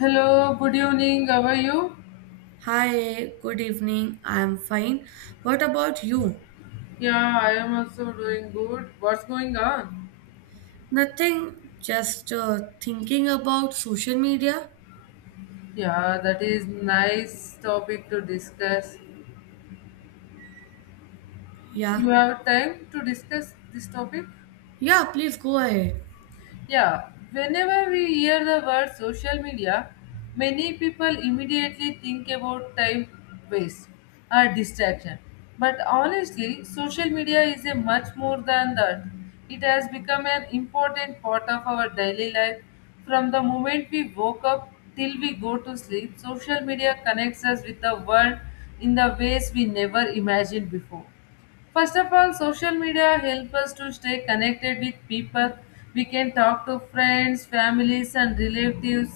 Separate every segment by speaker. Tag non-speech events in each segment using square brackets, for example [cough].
Speaker 1: Hello, good evening. How are you?
Speaker 2: Hi, good evening. I'm fine. What about you?
Speaker 1: Yeah, I am also doing good. What's going on?
Speaker 2: Nothing, just thinking about social media.
Speaker 1: Yeah, that is nice topic to discuss. You
Speaker 2: Yeah.
Speaker 1: have time to discuss this topic?
Speaker 2: Yeah, please go ahead.
Speaker 1: Yeah, whenever we hear the word social media, many people immediately think about time waste or distraction. But honestly, social media is a much more than that. It has become an important part of our daily life. From the moment we woke up till we go to sleep, social media connects us with the world in the ways we never imagined before. First of all, social media help us to stay connected with people. We can talk to friends, families, and relatives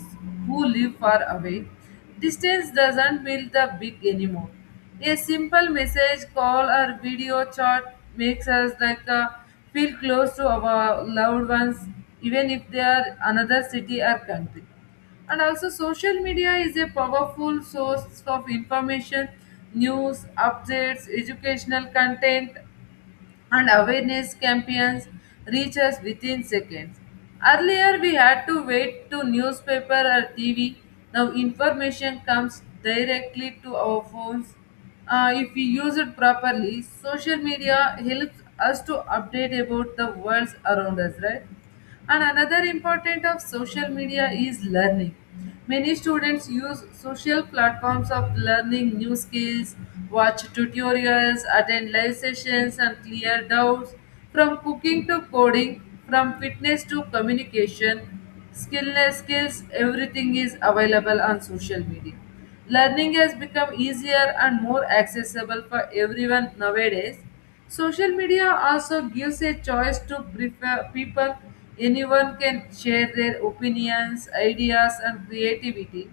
Speaker 1: who live far away. Distance doesn't build the big anymore. A simple message, call, or video chat makes us like feel close to our loved ones, even if they are another city or country. And also, social media is a powerful source of information, news updates, educational content, and awareness campaigns reach us within seconds. Earlier we had to wait to newspaper or TV. Now information comes directly to our phones. If we use it properly, social media helps us to update about the world around us, right? And another important of social media is learning. Many students use social platforms of learning new skills, watch tutorials, attend live sessions and clear doubts from cooking to coding, from fitness to communication, skillness skills, everything is available on social media. Learning has become easier and more accessible for everyone nowadays. Social media also gives a choice to prefer people. Anyone can share their opinions, ideas, and creativity.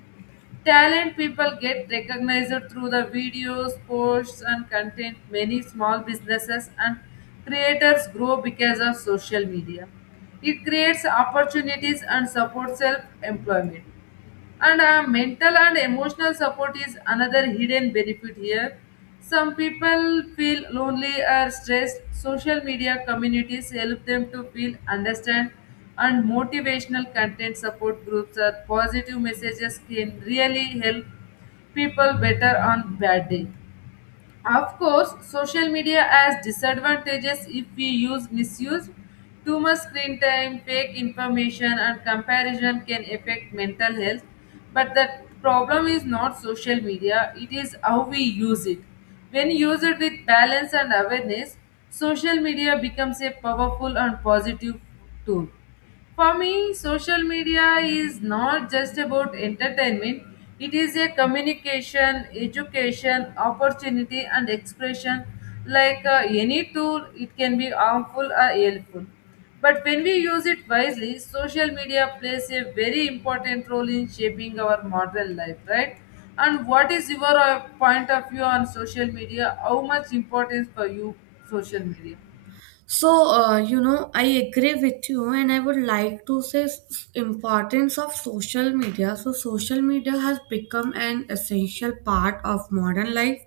Speaker 1: Talent people get recognized through the videos, posts, and content. Many small businesses and creators grow because of social media. It creates opportunities and supports self employment. And mental and emotional support is another hidden benefit here. Some people feel lonely or stressed. Social media communities help them to feel understand, and motivational content support groups or positive messages can really help people better on bad day. Of course, social media has disadvantages if we use misuse. Too much screen time, fake information, and comparison can affect mental health. But the problem is not social media, it is how we use it. When used with balance and awareness, social media becomes a powerful and positive tool. For me, social media is not just about entertainment, it is a communication, education, opportunity, and expression. Any tool, it can be harmful or helpful. But when we use it wisely, social media plays a very important role in shaping our modern life, right? And what is your point of view on social media? How much importance for you, social media?
Speaker 2: So, I agree with you, and I would like to say importance of social media. So, social media has become an essential part of modern life,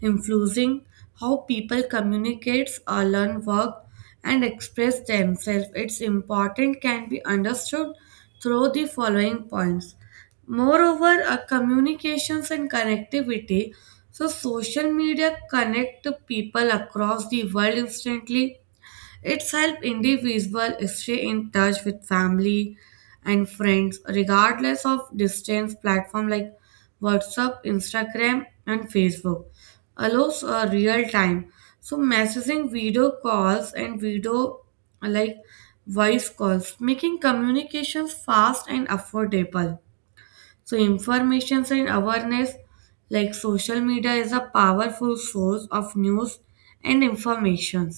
Speaker 2: influencing how people communicate, or learn, work, and express themselves. Its importance can be understood through the following points. Moreover, communications and connectivity. So, social media connect people across the world instantly, it's helped individuals stay in touch with family and friends regardless of distance. Platform like WhatsApp, Instagram, and Facebook allows a real time. So messaging, video calls, and video, like voice calls, making communications fast and affordable. So information and awareness, like social media is a powerful source of news and information.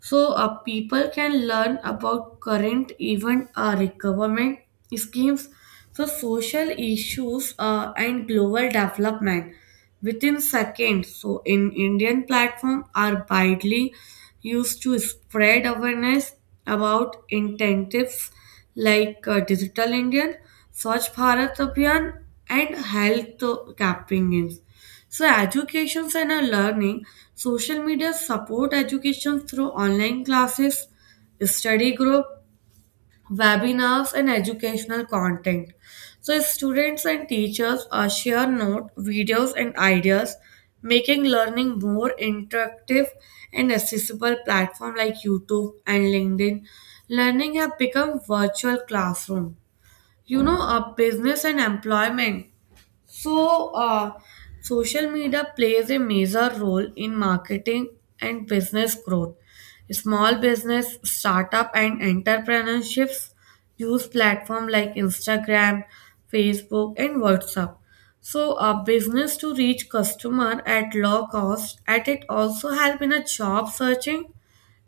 Speaker 2: So people can learn about current event, like government schemes, so social issues, and global development within seconds. So in Indian platform are widely used to spread awareness about incentives like Digital Indian, Swachh Bharat Abhiyan, and health campaigns. So educations and our learning, social media support education through online classes, study group, webinars, and educational content. So students and teachers share notes, videos, and ideas, making learning more interactive and accessible platform like YouTube and LinkedIn. Learning have become virtual classroom. You know, a business and employment, so, social media plays a major role in marketing and business growth. Small business, startup, and entrepreneurships use platforms like Instagram, Facebook, and WhatsApp. So, a business to reach customer at low cost, At it also help in a job searching,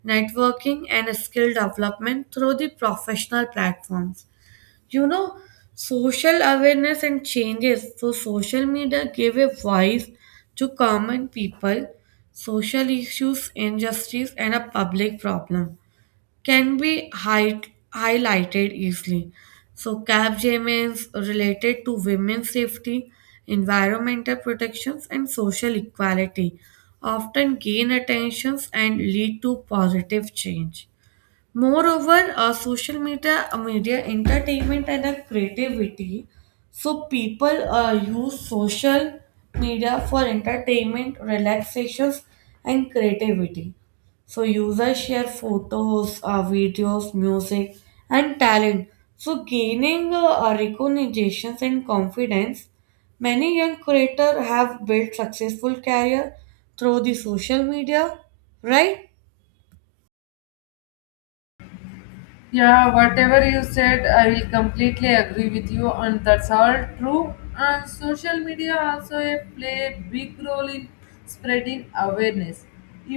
Speaker 2: networking, and skill development through the professional platforms, you know, social awareness and changes, so social media gave a voice to common people, social issues, injustice, and a public problem can be highlighted easily. So capgemini's related to women's safety, environmental protections, and social equality often gain attentions and lead to positive change. Moreover, social media, media entertainment, and creativity. So people use social media for entertainment, relaxations, and creativity. So users share photos, videos, music, and talent. So gaining recognitions and confidence, many young creators have built successful career through the social media, right?
Speaker 1: Yeah, whatever you said, I will completely agree with you, and that's all true. And social media also play a big role in spreading awareness.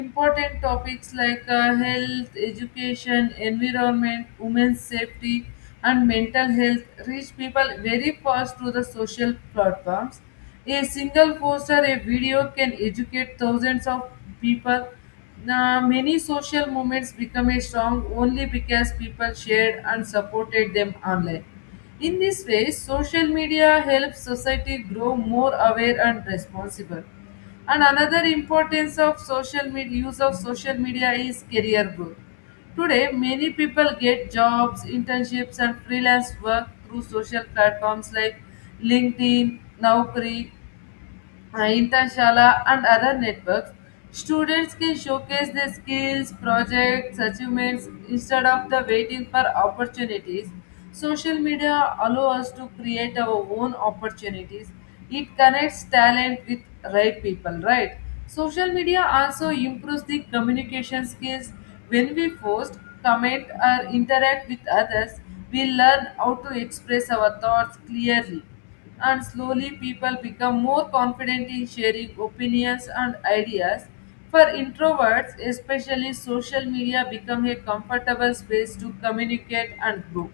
Speaker 1: Important topics like health, education, environment, women's safety, and mental health reach people very fast through the social platforms. A single post or a video can educate thousands of people. Now, many social movements become a strong only because people shared and supported them online. In this way, social media helps society grow more aware and responsible. And another importance of social media use of social media is career growth. Today, many people get jobs, internships, and freelance work through social platforms like LinkedIn, Naukri, Internshala, and other networks. Students can showcase their skills, projects, achievements instead of the waiting for opportunities. Social media allows us to create our own opportunities. It connects talent with right people, right? Social media also improves the communication skills. When we post, comment, or interact with others, we learn how to express our thoughts clearly, and slowly people become more confident in sharing opinions and ideas. For introverts, especially social media become a comfortable space to communicate and grow.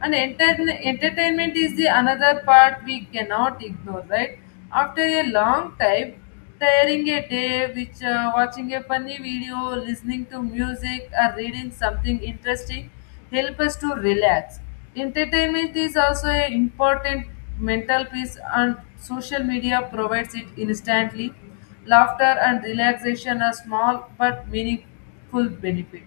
Speaker 1: And entertainment is the another part we cannot ignore, right? After a long time, tiring a day which watching a funny video, listening to music, or reading something interesting help us to relax. Entertainment is also an important mental piece, and social media provides it instantly. Laughter and relaxation are small but meaningful benefit.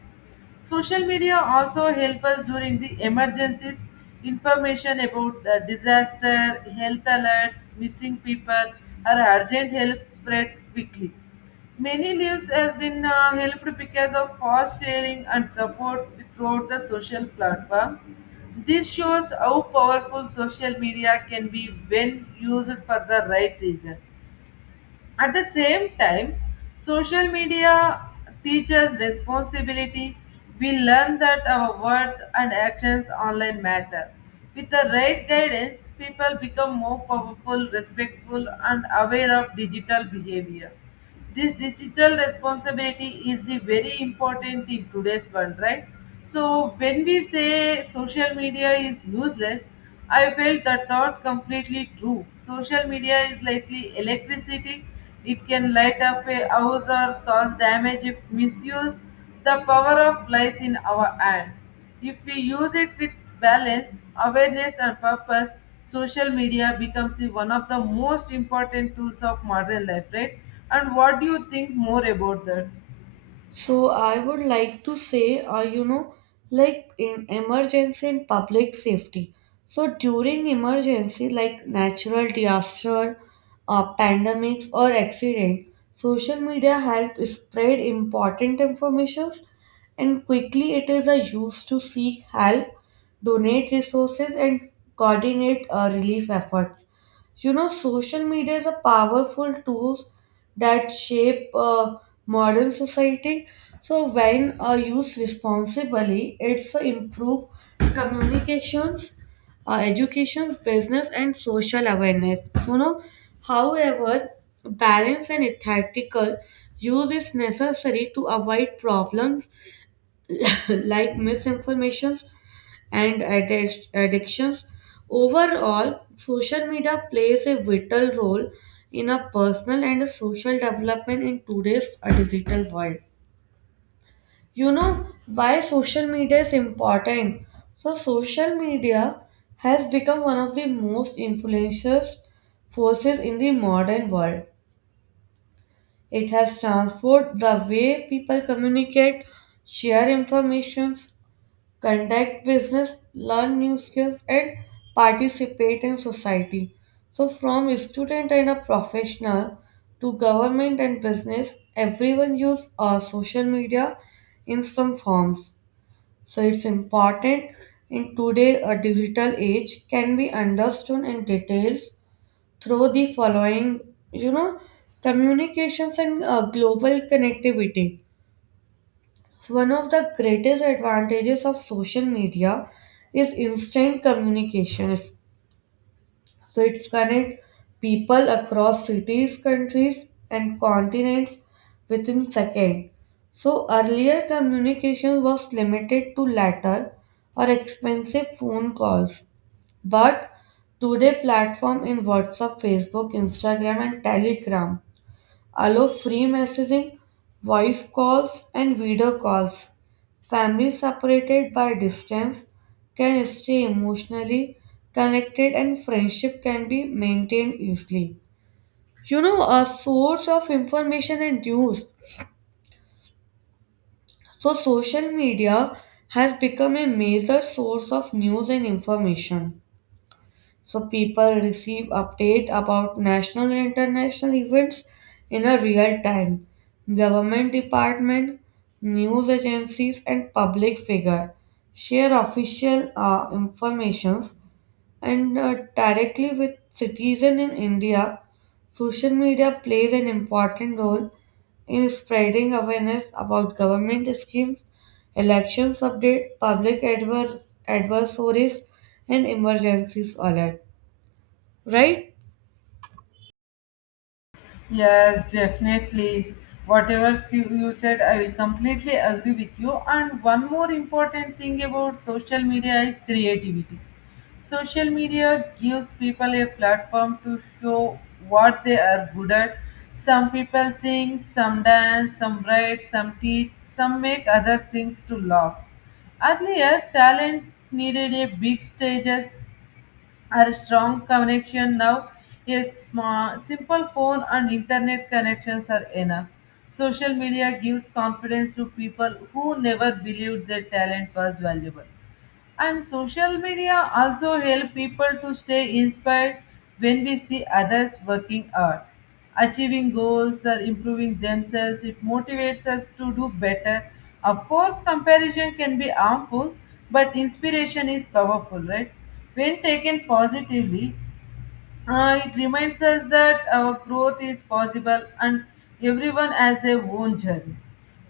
Speaker 1: Social media also help us during the emergencies. Information about the disaster, health alerts, missing people, or urgent help spreads quickly. Many lives has been helped because of fast sharing and support throughout the social platforms. This shows how powerful social media can be when used for the right reason. At the same time, social media teaches responsibility. We learn that our words and actions online matter. With the right guidance, people become more powerful, respectful, and aware of digital behavior. This digital responsibility is the very important in today's world, right? So when we say social media is useless, I felt that not completely true. Social media is likely electricity. It can light up a house or cause damage if misused. The power of lies in our hand. If we use it with balance, awareness, and purpose, social media becomes one of the most important tools of modern life, right? And what do you think more about that?
Speaker 2: So I would like to say, like in emergency and public safety. So during emergency, like natural disaster, pandemics or accident, social media help spread important informations, and quickly it is a use to seek help, donate resources, and coordinate relief efforts. You know, social media is a powerful tool that shape modern society. So when used responsibly, it's improve communications, education, business, and social awareness. You know, however, balance and ethical use is necessary to avoid problems [laughs] like misinformations and addictions. Overall, social media plays a vital role in a personal and a social development in today's digital world. You know why social media is important? So, social media has become one of the most influential forces in the modern world. It has transformed the way people communicate, share information, conduct business, learn new skills, and participate in society. So, from a student and a professional to government and business, everyone use social media in some forms. So, it's important in today a digital age can be understood in details through the following, you know, communications and global connectivity. One of the greatest advantages of social media is instant communication. So it's connect people across cities, countries, and continents within seconds. So earlier communication was limited to letter or expensive phone calls. But today platform in WhatsApp, Facebook, Instagram, and Telegram allow free messaging, voice calls, and video calls. Families separated by distance can stay emotionally connected, and friendship can be maintained easily. You know, a source of information and news. So, social media has become a major source of news and information. So people receive update about national and international events in a real time. Government department, news agencies, and public figure share official informations and directly with citizen in india. Social media plays an important role in spreading awareness about government schemes, elections update, public adversaries, and emergencies alert. Right?
Speaker 1: Yes, definitely. Whatever you said, I will completely agree with you. And one more important thing about social media is creativity. Social media gives people a platform to show what they are good at. Some people sing, some dance, some write, some teach, some make other things to laugh. Earlier, talent needed a big stages. Our strong connection now is simple phone and internet connections are enough. Social media gives confidence to people who never believed their talent was valuable. And social media also help people to stay inspired when we see others working hard, achieving goals, or improving themselves. It motivates us to do better. Of course, comparison can be harmful, but inspiration is powerful, right? When taken positively, it reminds us that our growth is possible and everyone has their own journey.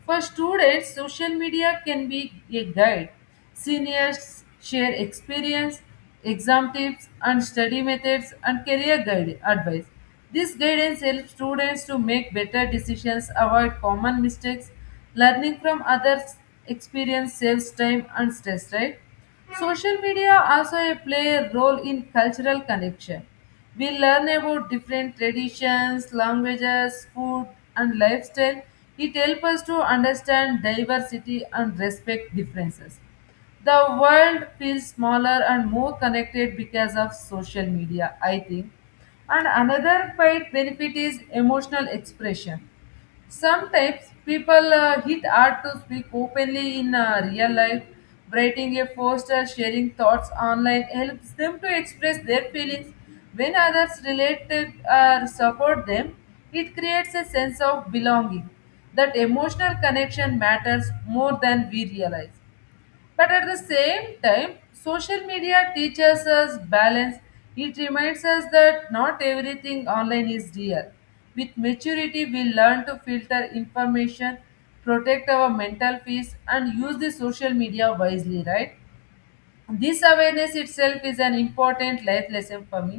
Speaker 1: For students, social media can be a guide. Seniors share experience, exam tips, and study methods and career guide advice. This guidance helps students to make better decisions, avoid common mistakes. Learning from others' experience saves time and stress, right? Social media also play a role in cultural connection. We learn about different traditions, languages, food, and lifestyle. It helps us to understand diversity and respect differences. The world feels smaller and more connected because of social media, I think. And another quite benefit is emotional expression. Sometimes people hit hard to speak openly in real life. Writing a post or sharing thoughts online helps them to express their feelings. When others relate to or support them, it creates a sense of belonging. That emotional connection matters more than we realize. But at the same time, social media teaches us balance. It reminds us that not everything online is real. With maturity, we learn to filter information, protect our mental peace, and use the social media wisely, right? This awareness itself is an important life lesson for me.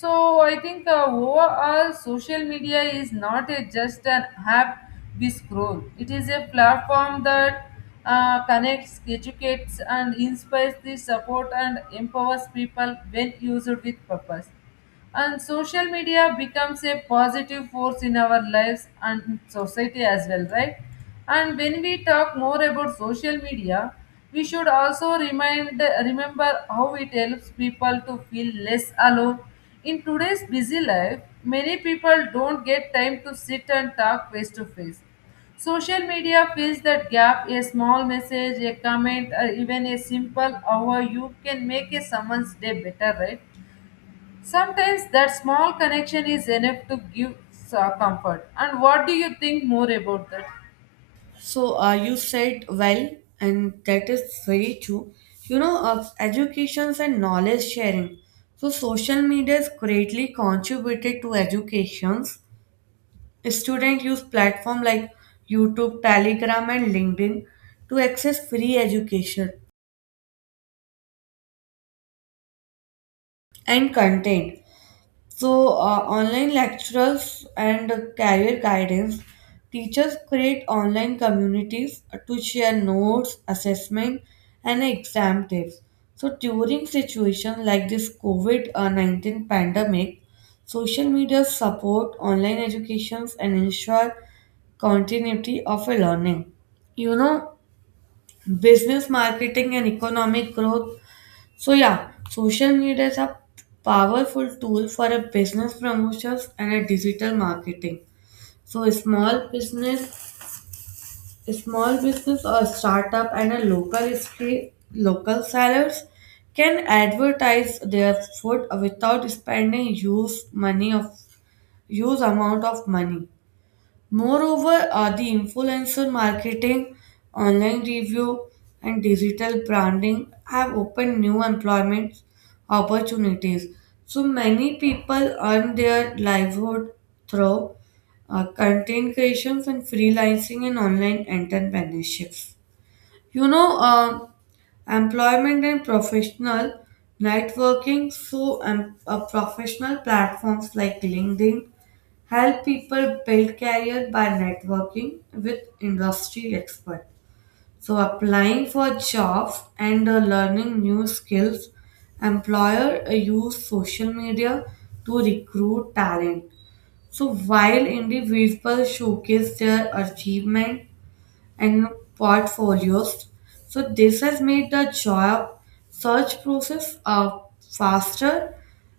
Speaker 1: So I think overall, social media is not just an app we scroll. It is a platform that connects, educates, and inspires the support and empowers people when used with purpose. And social media becomes a positive force in our lives and society as well, right? And when we talk more about social media, we should also remind remember how it helps people to feel less alone. In today's busy life, many people don't get time to sit and talk face to face. Social media fills that gap. A small message, a comment, or even a simple "How are you?" can make a someone's day better, right? Sometimes that small connection is enough to give comfort. And what do you think more about that?
Speaker 2: So you said well, and that is very true. You know, of educations and knowledge sharing. So social media is greatly contributed to educations. Students use platform like YouTube, Telegram, and LinkedIn to access free education and content. So, online lectures and career guidance. Teachers create online communities to share notes, assessment, and exam tips. So, during situation like this COVID 19 pandemic, social media support online educations and ensure continuity of a learning. You know, business marketing and economic growth, so yeah, social media is a powerful tool for a business promotions and a digital marketing. So a small business or startup and a local street, local sellers can advertise their food without spending huge money of huge amount of money. Moreover, the influencer marketing, online review, and digital branding have opened new employment opportunities. So many people earn their livelihood through content creations and freelancing and online entrepreneurships, you know, employment and professional networking. So professional platforms like LinkedIn help people build career by networking with industry experts, so applying for jobs and learning new skills. Employer use social media to recruit talent, so while individuals showcase their achievement and portfolios. So this has made the job search process faster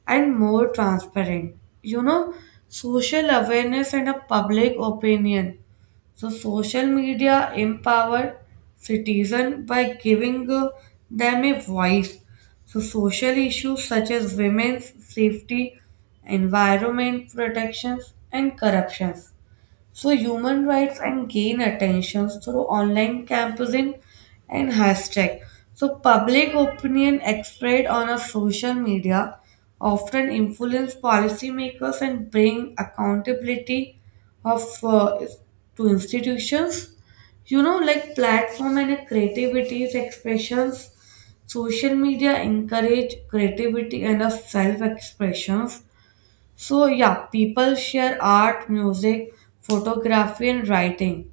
Speaker 2: and more transparent. You know, social awareness and a public opinion. So social media empowered citizen by giving them a voice. So social issues such as women's safety, environment protections, and corruptions, so human rights and gain attention through online campaign and hashtag. So public opinion expressed on a social media often influence policymakers and bring accountability of to institutions. You know, like platform and creativity's expressions. Social media encourage creativity and self expressions, so yeah, people share art, music, photography, and writing.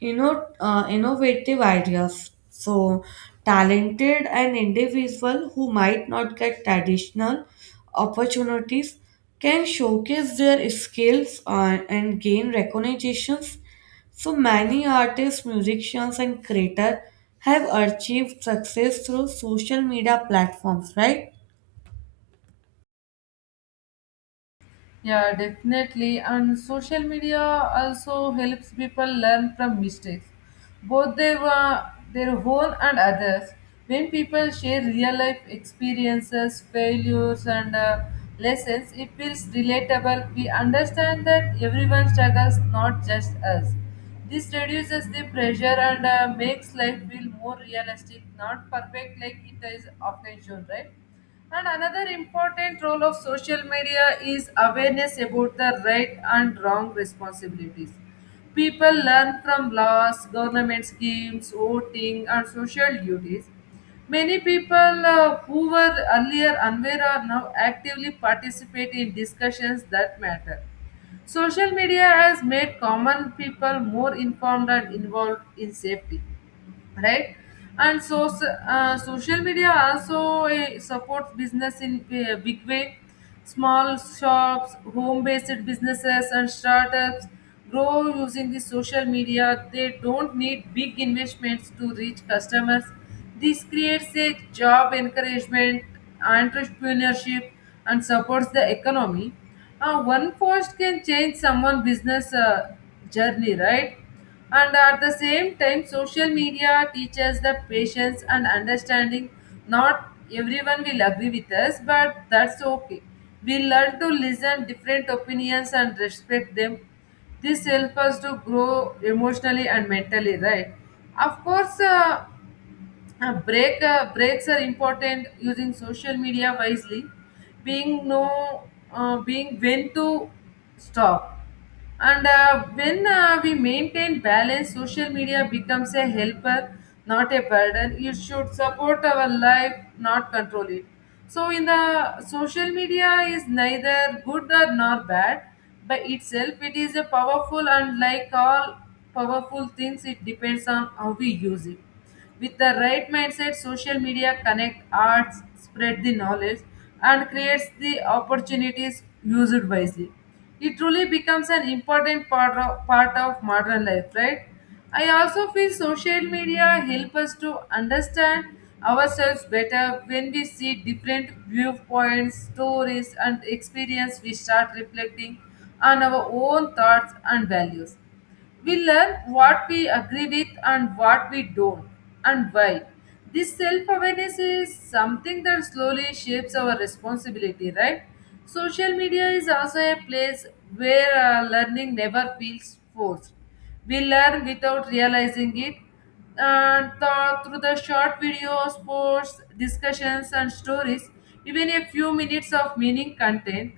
Speaker 2: You know, innovative ideas. So talented and individual who might not get traditional opportunities can showcase their skills and gain recognitions. So many artists, musicians, and creators have achieved success through social media platforms, right?
Speaker 1: Yeah, definitely. And social media also helps people learn from mistakes, both their own and others. When people share real life experiences, failures, and lessons, it feels relatable. We understand that everyone struggles, not just us. This reduces the pressure and makes life feel more realistic, not perfect like it is often shown, right? And another important role of social media is awareness about the right and wrong responsibilities. People learn from laws, government schemes, voting, and social duties. Many people who were earlier unaware are now actively participate in discussions that matter. Social media has made common people more informed and involved in safety, right? And so social media also supports business in a big way. Small shops, home based businesses, and startups grow using the social media. They don't need big investments to reach customers. This creates a job encouragement, entrepreneurship, and supports the economy. One post can change someone's business journey, right? And at the same time, social media teaches the patience and understanding. Not everyone will agree with us, but that's okay. We learn to listen different opinions and respect them. This helps us to grow emotionally and mentally, right? Of course, breaks are important using social media wisely. Being know, being when to stop, and when we maintain balance, social media becomes a helper, not a burden. It should support our life, not control it. So, in the social media is neither good or nor bad by itself. It is a powerful and like all powerful things, it depends on how we use it. With the right mindset, social media connect arts, spread the knowledge, and creates the opportunities used wisely. It truly becomes an important part of modern life, right? I also feel social media help us to understand ourselves better when we see different viewpoints, stories, and experience. We start reflecting on our own thoughts and values. We learn what we agree with and what we don't, and why. This self awareness is something that slowly shapes our responsibility, right? Social media is also a place where learning never feels forced. We learn without realizing it, and through the short videos, posts, discussions, and stories, even a few minutes of meaning content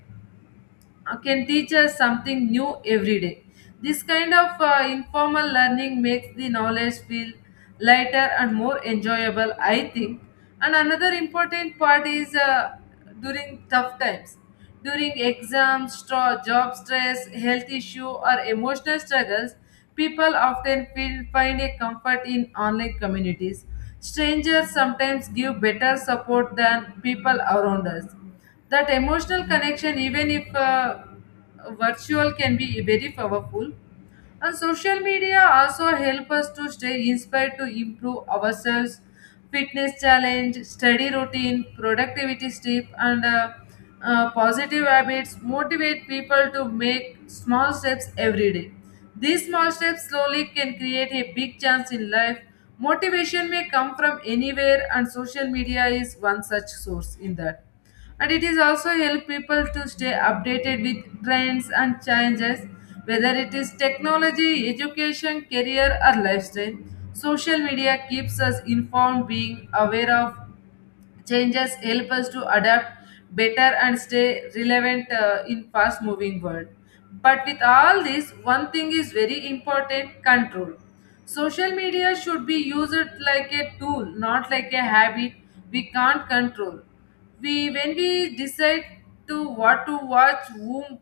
Speaker 1: can teach us something new every day. This kind of informal learning makes the knowledge feel lighter and more enjoyable, I think. And another important part is during tough times. During exams, job stress, health issue, or emotional struggles, people often find a comfort in online communities. Strangers sometimes give better support than people around us. That emotional connection, even if virtual, can be very powerful. And social media also help us to stay inspired to improve ourselves, fitness challenge, study routine, productivity tip, and positive habits motivate people to make small steps every day. These small steps slowly can create a big chance in life. Motivation may come from anywhere, and social media is one such source in that. And it is also help people to stay updated with trends and changes, whether it is technology, education, career, or lifestyle. Social media keeps us informed. Being aware of changes help us to adapt better and stay relevant in fast moving world. But with all this, one thing is very important, control. Social media should be used like a tool, not like a habit we can't control. We when we decide to what to watch, whom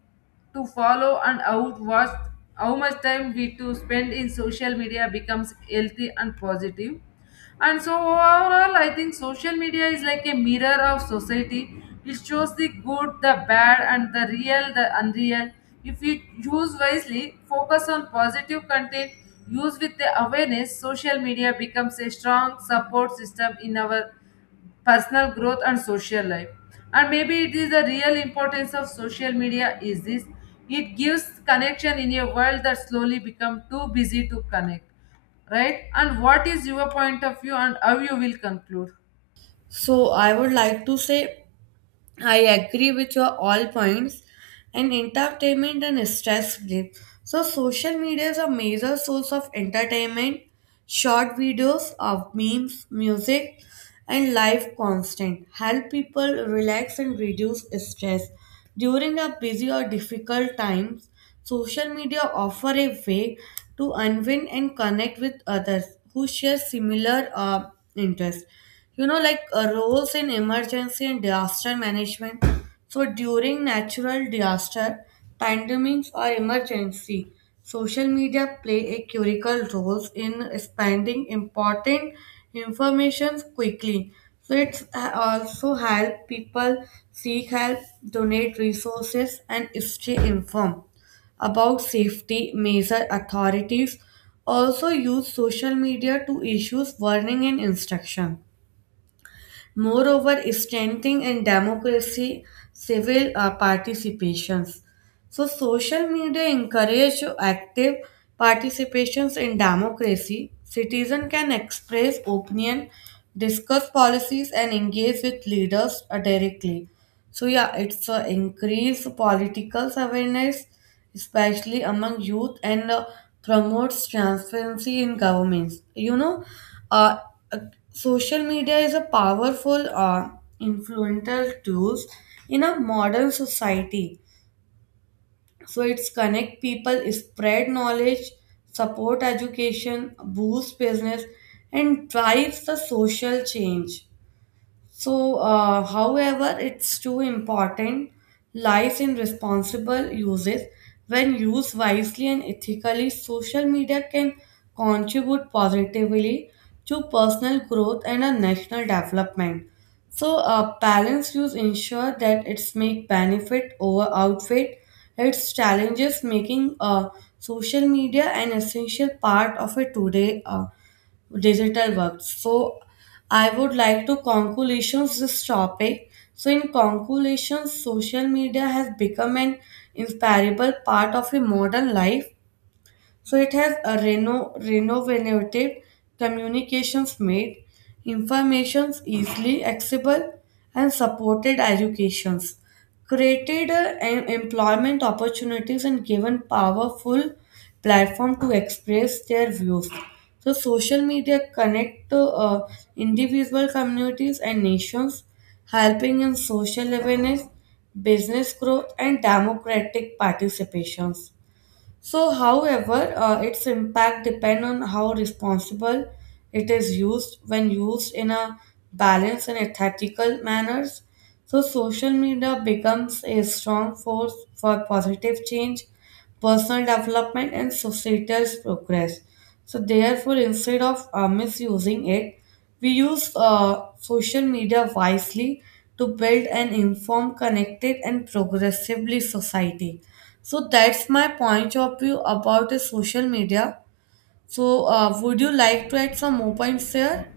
Speaker 1: to follow, and how watch how much time we to spend, in social media becomes healthy and positive. And so overall, I think social media is like a mirror of society. It shows the good, the bad, and the real, the unreal. If you use wisely, focus on positive content, use with the awareness, social media becomes a strong support system in our personal growth and social life. And maybe it is the real importance of social media is this, it gives connection in a world that slowly become too busy to connect, right? And what is your point of view, and how you will conclude?
Speaker 2: So I would like to say I agree with your all points, and entertainment and stress relief. So social media is a major source of entertainment, short videos of memes, music, and live constant help people relax and reduce stress. During a busy or difficult times, social media offer a way to unwind and connect with others who share similar interests. You know, like roles in emergency and disaster management. So during natural disaster, pandemics or emergency, social media play a critical role in spreading important information quickly. So it's also help people seek help, donate resources, and stay informed about safety measure. Authorities also use social media to issue warning and instruction. Moreover, strengthening and democracy civil participations. So social media encourage active participations in democracy. Citizen can express opinion, discuss policies, and engage with leaders directly. So yeah, it's increase political awareness, especially among youth, and promotes transparency in governments. You know, uh, uh, social media is a powerful influential tools in a modern society, so it's connect people, spread knowledge, support education, boost business, and drives the social change. So, however, it's too important lies in responsible uses. When used wisely and ethically, social media can contribute positively to personal growth and a national development. So, a balanced use ensure that its make benefit over outfit. Its challenges making social media an essential part of a today. Digital work. So I would like to conclusions this topic. So in conclusion, social media has become an inseparable part of a modern life, so it has a renovative communications made, informations easily accessible, and supported educations, created employment opportunities, and given powerful platform to express their views. So social media connect to individual communities and nations, helping in social awareness, business growth, and democratic participations. So, however, its impact depend on how responsible it is used when used in a balanced and ethical manners. So, social media becomes a strong force for positive change, personal development, and societal progress. So, therefore, instead of misusing it, we use social media wisely to build an informed, connected, and progressively society. So that's my point of view about the social media. So would you like to add some more points there?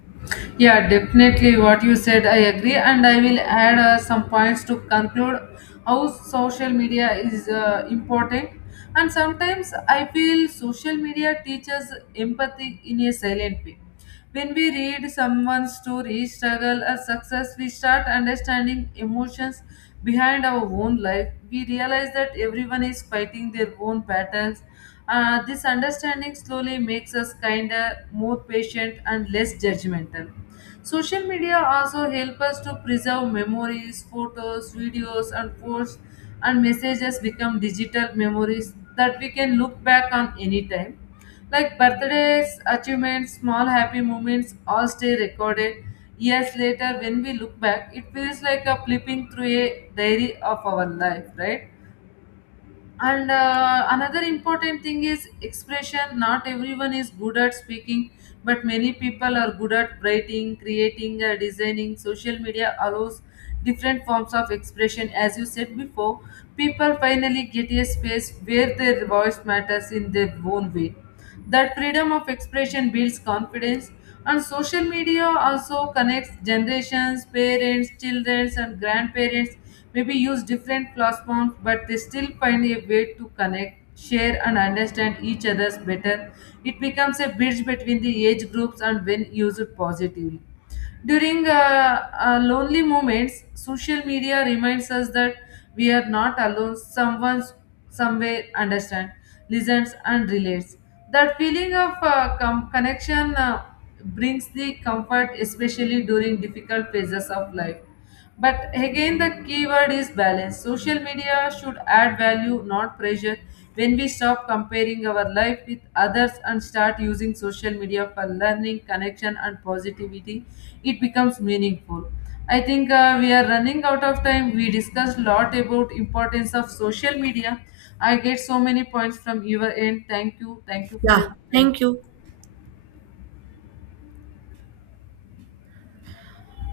Speaker 1: Yeah, definitely what you said, I agree, and I will add some points to conclude how social media is important. And sometimes I feel social media teaches empathy in a silent way. When we read someone's story, struggle, or success, we start understanding emotions behind our own life. We realize that everyone is fighting their own battles. This understanding slowly makes us kinder, more patient, and less judgmental. Social media also help us to preserve memories, photos, videos, and posts and messages become digital memories that we can look back on anytime. Like birthdays, achievements, small happy moments all stay recorded. Years later, when we look back, it feels like a flipping through a diary of our life, right? And another important thing is expression. Not everyone is good at speaking, but many people are good at writing, creating, designing. Social media allows different forms of expression. As you said before, people finally get a space where their voice matters in their own way. That freedom of expression builds confidence, and social media also connects generations, parents, children, and grandparents. Maybe use different platforms, but they still find a way to connect, share, and understand each other's better. It becomes a bridge between the age groups and when used positively. During lonely moments, social media reminds us that we are not alone. Someone somewhere understands, listens, and relates. That feeling of connection brings the comfort, especially during difficult phases of life. But again, the keyword is balance. Social media should add value, not pressure. When we stop comparing our life with others and start using social media for learning, connection, and positivity, it becomes meaningful. I think we are running out of time. We discussed a lot about importance of social media. I get so many points from your end. Thank you. Thank you for
Speaker 2: Yeah,
Speaker 1: your
Speaker 2: thank
Speaker 1: time.
Speaker 2: you.